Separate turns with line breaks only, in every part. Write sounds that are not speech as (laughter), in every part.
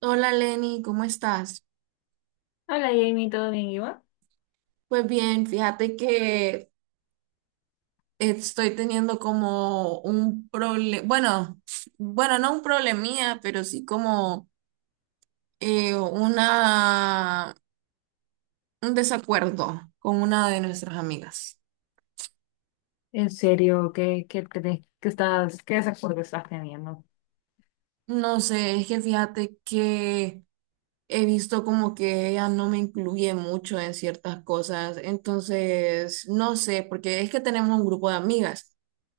Hola Lenny, ¿cómo estás?
Hola Jamie, ¿todo bien, Iván?
Pues bien, fíjate que estoy teniendo como un problema, bueno, no un problemía, pero sí como eh, una, un desacuerdo con una de nuestras amigas.
En serio, crees qué estás, qué desacuerdo estás teniendo?
No sé, es que fíjate que he visto como que ella no me incluye mucho en ciertas cosas, entonces, no sé, porque es que tenemos un grupo de amigas.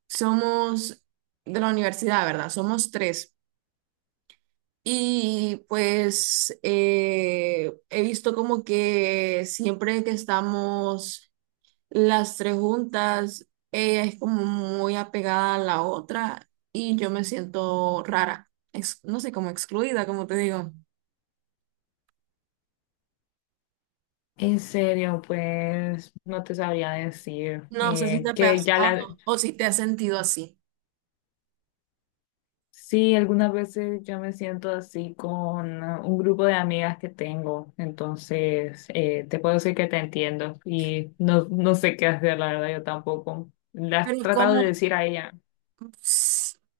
Somos de la universidad, ¿verdad? Somos tres. Y pues he visto como que siempre que estamos las tres juntas, ella es como muy apegada a la otra y yo me siento rara, no sé, como excluida, como te digo.
En serio, pues no te sabría decir
No sé si te ha
que ya la,
pasado o si te has sentido así.
sí, algunas veces yo me siento así con un grupo de amigas que tengo, entonces te puedo decir que te entiendo y no, no sé qué hacer, la verdad, yo tampoco. ¿Le has
Pero
tratado de
¿cómo?
decir a ella?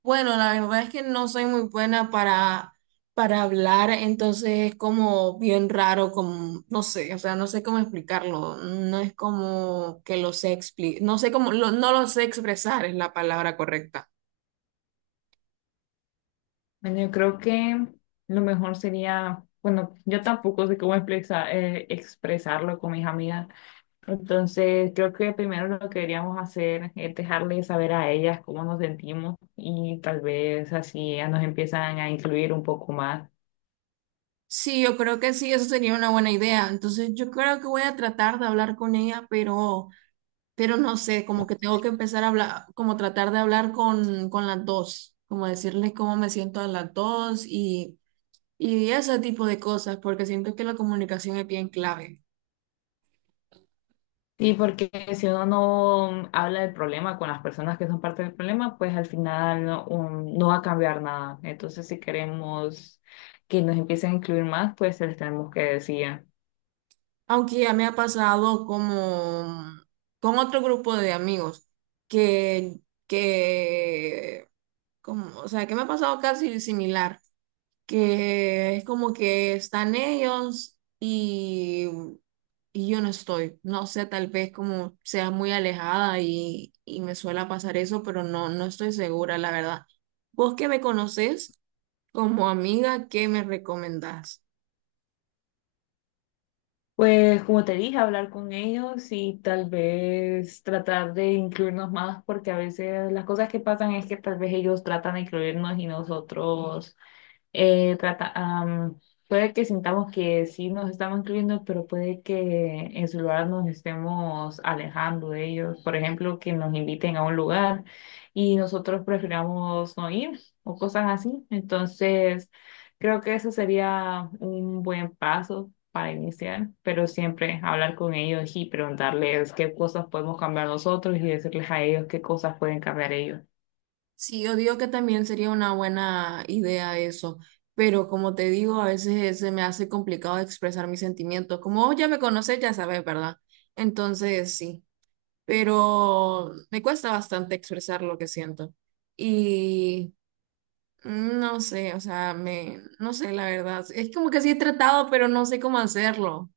Bueno, la verdad es que no soy muy buena para hablar, entonces es como bien raro, como, no sé, o sea, no sé cómo explicarlo, no es como que lo sé explicar, no sé cómo, no lo sé expresar es la palabra correcta.
Bueno, yo creo que lo mejor sería, bueno, yo tampoco sé cómo expresarlo con mis amigas, entonces creo que primero lo que deberíamos hacer es dejarles saber a ellas cómo nos sentimos y tal vez así ellas nos empiezan a incluir un poco más.
Sí, yo creo que sí, eso sería una buena idea, entonces yo creo que voy a tratar de hablar con ella, pero no sé, como que tengo que empezar a hablar, como tratar de hablar con las dos, como decirles cómo me siento a las dos y... Y ese tipo de cosas, porque siento que la comunicación es bien clave.
Sí, porque si uno no habla del problema con las personas que son parte del problema, pues al final no, no va a cambiar nada. Entonces, si queremos que nos empiecen a incluir más, pues se les tenemos que decir.
Aunque ya me ha pasado como con otro grupo de amigos que, que como, o sea, que me ha pasado casi similar, que es como que están ellos y yo no estoy. No sé, tal vez como sea muy alejada y me suele pasar eso, pero no estoy segura, la verdad. ¿Vos que me conoces? Como amiga, ¿qué me recomendás?
Pues como te dije, hablar con ellos y tal vez tratar de incluirnos más, porque a veces las cosas que pasan es que tal vez ellos tratan de incluirnos y nosotros eh, trata, am, puede que sintamos que sí nos estamos incluyendo, pero puede que en su lugar nos estemos alejando de ellos. Por ejemplo, que nos inviten a un lugar y nosotros prefiramos no ir o cosas así. Entonces, creo que eso sería un buen paso para iniciar, pero siempre hablar con ellos y preguntarles qué cosas podemos cambiar nosotros y decirles a ellos qué cosas pueden cambiar ellos.
Sí, yo digo que también sería una buena idea eso, pero como te digo, a veces se me hace complicado expresar mis sentimientos. Como vos ya me conoces, ya sabes, ¿verdad? Entonces, sí, pero me cuesta bastante expresar lo que siento. Y no sé, o sea, no sé, la verdad. Es como que sí he tratado, pero no sé cómo hacerlo.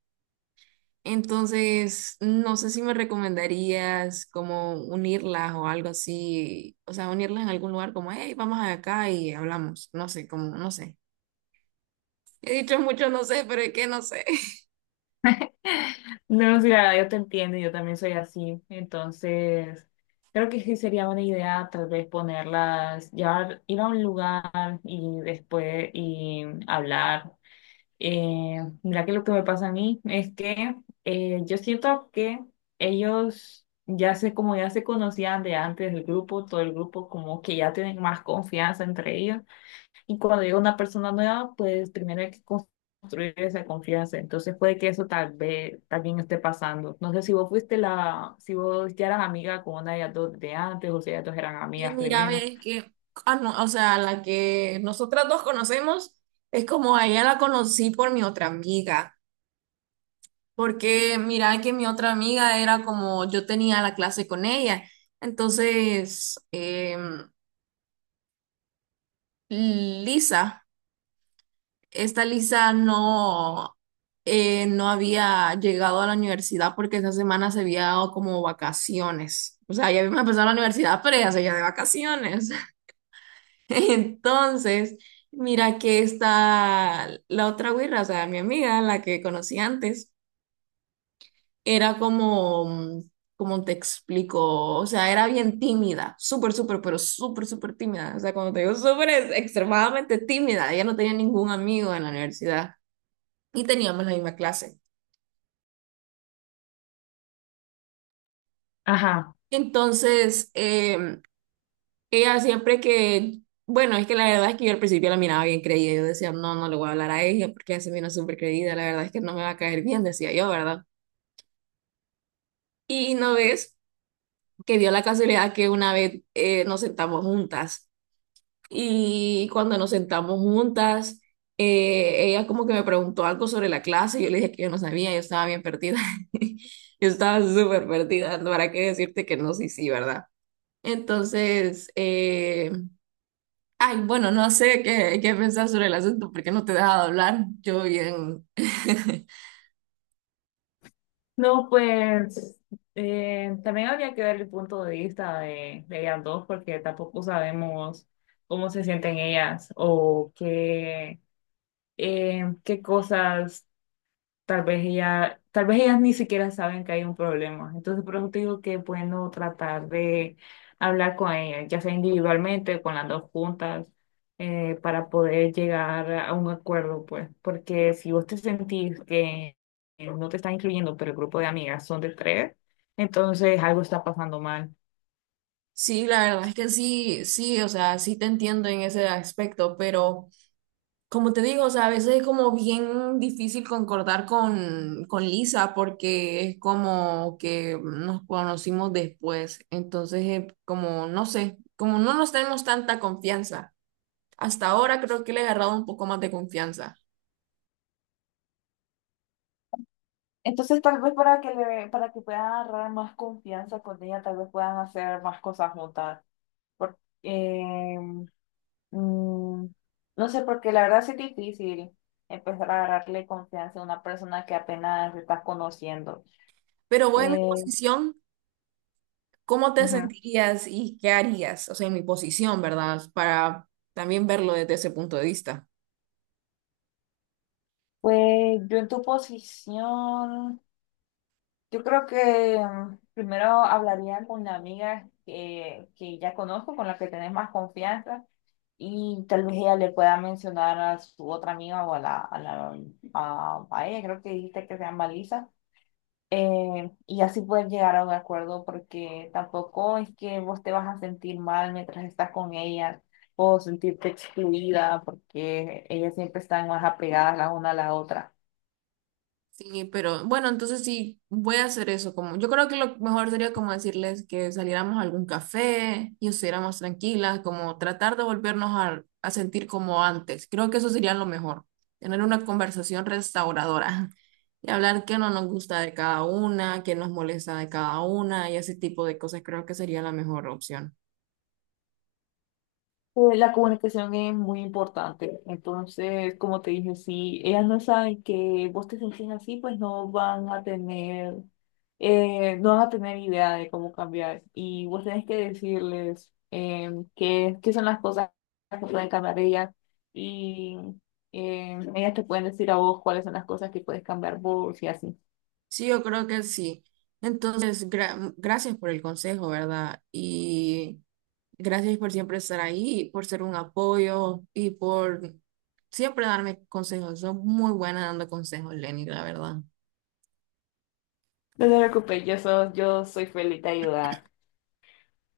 Entonces, no sé si me recomendarías como unirlas o algo así, o sea, unirlas en algún lugar como, hey, vamos acá y hablamos, no sé, como, no sé. He dicho mucho, no sé, pero es que no sé. (laughs)
No, sí, la verdad, yo te entiendo, yo también soy así. Entonces, creo que sí sería buena idea tal vez ponerlas, llevar, ir a un lugar y después y hablar. Mira que lo que me pasa a mí es que yo siento que ellos ya sé, como ya se conocían de antes del grupo, todo el grupo como que ya tienen más confianza entre ellos. Y cuando llega una persona nueva, pues primero hay que construir esa confianza. Entonces puede que eso tal vez también esté pasando. No sé si vos fuiste la, si vos ya eras amiga con una de las dos de antes o si ellas dos eran
Y
amigas
mira,
primero.
ves que, ah, no, o sea, la que nosotras dos conocemos es como a ella la conocí por mi otra amiga, porque mira que mi otra amiga era como, yo tenía la clase con ella, entonces, Lisa. Esta Lisa no, no había llegado a la universidad porque esa semana se había dado como vacaciones. O sea, ya habíamos empezado la universidad, pero ella seguía de vacaciones. (laughs) Entonces, mira que esta, la otra güira, o sea, mi amiga, la que conocí antes, era como, como te explico, o sea, era bien tímida, súper, súper, pero súper, súper tímida. O sea, cuando te digo súper, es extremadamente tímida. Ella no tenía ningún amigo en la universidad y teníamos la misma clase.
Ajá.
Entonces, ella siempre que, bueno, es que la verdad es que yo al principio la miraba bien creída, yo decía, no, no le voy a hablar a ella porque ella se mira súper creída, la verdad es que no me va a caer bien, decía yo, ¿verdad? Y no ves que dio la casualidad que una vez nos sentamos juntas y cuando nos sentamos juntas, ella como que me preguntó algo sobre la clase y yo le dije que yo no sabía, yo estaba bien perdida, (laughs) yo estaba súper perdida, ¿para qué decirte que no, sí, sí, ¿verdad? Entonces, ay, bueno, no sé qué, qué pensar sobre el asunto porque no te he dejado hablar. Yo bien. (laughs)
No, pues también habría que ver el punto de vista de ellas dos porque tampoco sabemos cómo se sienten ellas o qué, qué cosas tal vez ella, tal vez ellas ni siquiera saben que hay un problema. Entonces, por eso te digo que es bueno tratar de hablar con ellas, ya sea individualmente, con las dos juntas, para poder llegar a un acuerdo, pues, porque si vos te sentís que no te están incluyendo, pero el grupo de amigas son de tres, entonces algo está pasando mal.
Sí, la verdad es que sí, sí, o sea, sí te entiendo en ese aspecto, pero como te digo, o sea, a veces es como bien difícil concordar con Lisa porque es como que nos conocimos después, entonces como, no sé, como no nos tenemos tanta confianza. Hasta ahora creo que le he agarrado un poco más de confianza.
Entonces, tal vez para que le, para que puedan agarrar más confianza con ella, tal vez puedan hacer más cosas juntas. Porque, Mm, no sé, porque la verdad sí es difícil empezar a agarrarle confianza a una persona que apenas estás conociendo.
Pero voy en mi
Eh,
posición ¿Cómo te
ujú.
sentirías y qué harías? O sea, en mi posición, ¿verdad? Para también verlo desde ese punto de vista.
Pues yo en tu posición, yo creo que primero hablaría con una amiga que ya conozco, con la que tenés más confianza, y tal vez ella le pueda mencionar a su otra amiga o a la, a la, a ella, creo que dijiste que se llama Lisa, y así poder llegar a un acuerdo, porque tampoco es que vos te vas a sentir mal mientras estás con ella o sentirte excluida, porque ellas siempre están más apegadas la una a la otra.
Sí, pero bueno, entonces sí, voy a hacer eso. Como, yo creo que lo mejor sería como decirles que saliéramos a algún café y estuviéramos tranquilas, como tratar de volvernos a sentir como antes. Creo que eso sería lo mejor, tener una conversación restauradora (laughs) y hablar qué no nos gusta de cada una, qué nos molesta de cada una y ese tipo de cosas creo que sería la mejor opción.
La comunicación es muy importante. Entonces, como te dije, si ellas no saben que vos te sentís así, pues no van a tener, no van a tener idea de cómo cambiar. Y vos tenés que decirles qué, qué son las cosas que pueden cambiar ellas. Y ellas te pueden decir a vos cuáles son las cosas que puedes cambiar vos y así.
Sí, yo creo que sí. Entonces, gracias por el consejo, ¿verdad? Y gracias por siempre estar ahí, por ser un apoyo y por siempre darme consejos. Son muy buena dando consejos, Lenny, la verdad. (laughs)
No te preocupes, yo, yo soy feliz de ayudar.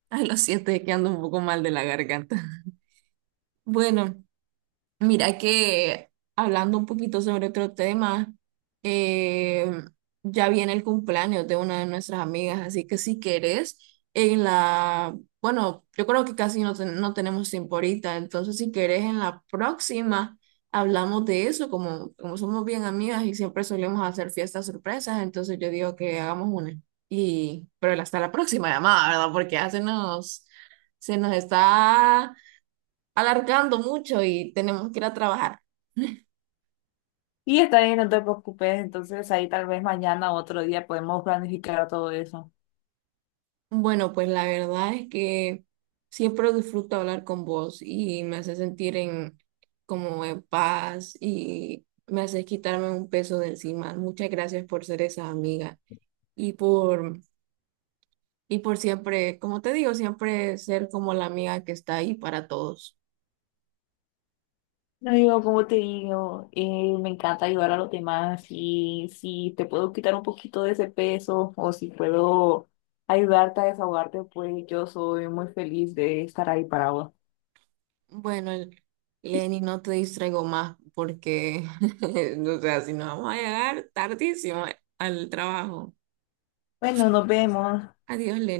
Ay, lo siento, es que ando un poco mal de la garganta. (laughs) Bueno. Mira que hablando un poquito sobre otro tema, eh, ya viene el cumpleaños de una de nuestras amigas, así que si querés, en la, bueno, yo creo que casi no, no tenemos tiempo ahorita, entonces si querés en la próxima hablamos de eso, como, como somos bien amigas y siempre solemos hacer fiestas sorpresas, entonces yo digo que hagamos una. Y, pero hasta la próxima llamada, ¿verdad? Porque ya se nos está alargando mucho y tenemos que ir a trabajar.
Y está bien, no te preocupes. Entonces ahí tal vez mañana o otro día podemos planificar todo eso.
Bueno, pues la verdad es que siempre disfruto hablar con vos y me hace sentir en como en paz y me hace quitarme un peso de encima. Muchas gracias por ser esa amiga y por y por siempre, como te digo, siempre ser como la amiga que está ahí para todos.
No, yo como te digo, me encanta ayudar a los demás y si te puedo quitar un poquito de ese peso o si puedo ayudarte a desahogarte, pues yo soy muy feliz de estar ahí para vos.
Bueno, Lenny, no te distraigo más porque, (laughs) o sea, si no vamos a llegar tardísimo al trabajo.
Bueno, nos vemos.
Adiós, Lenny.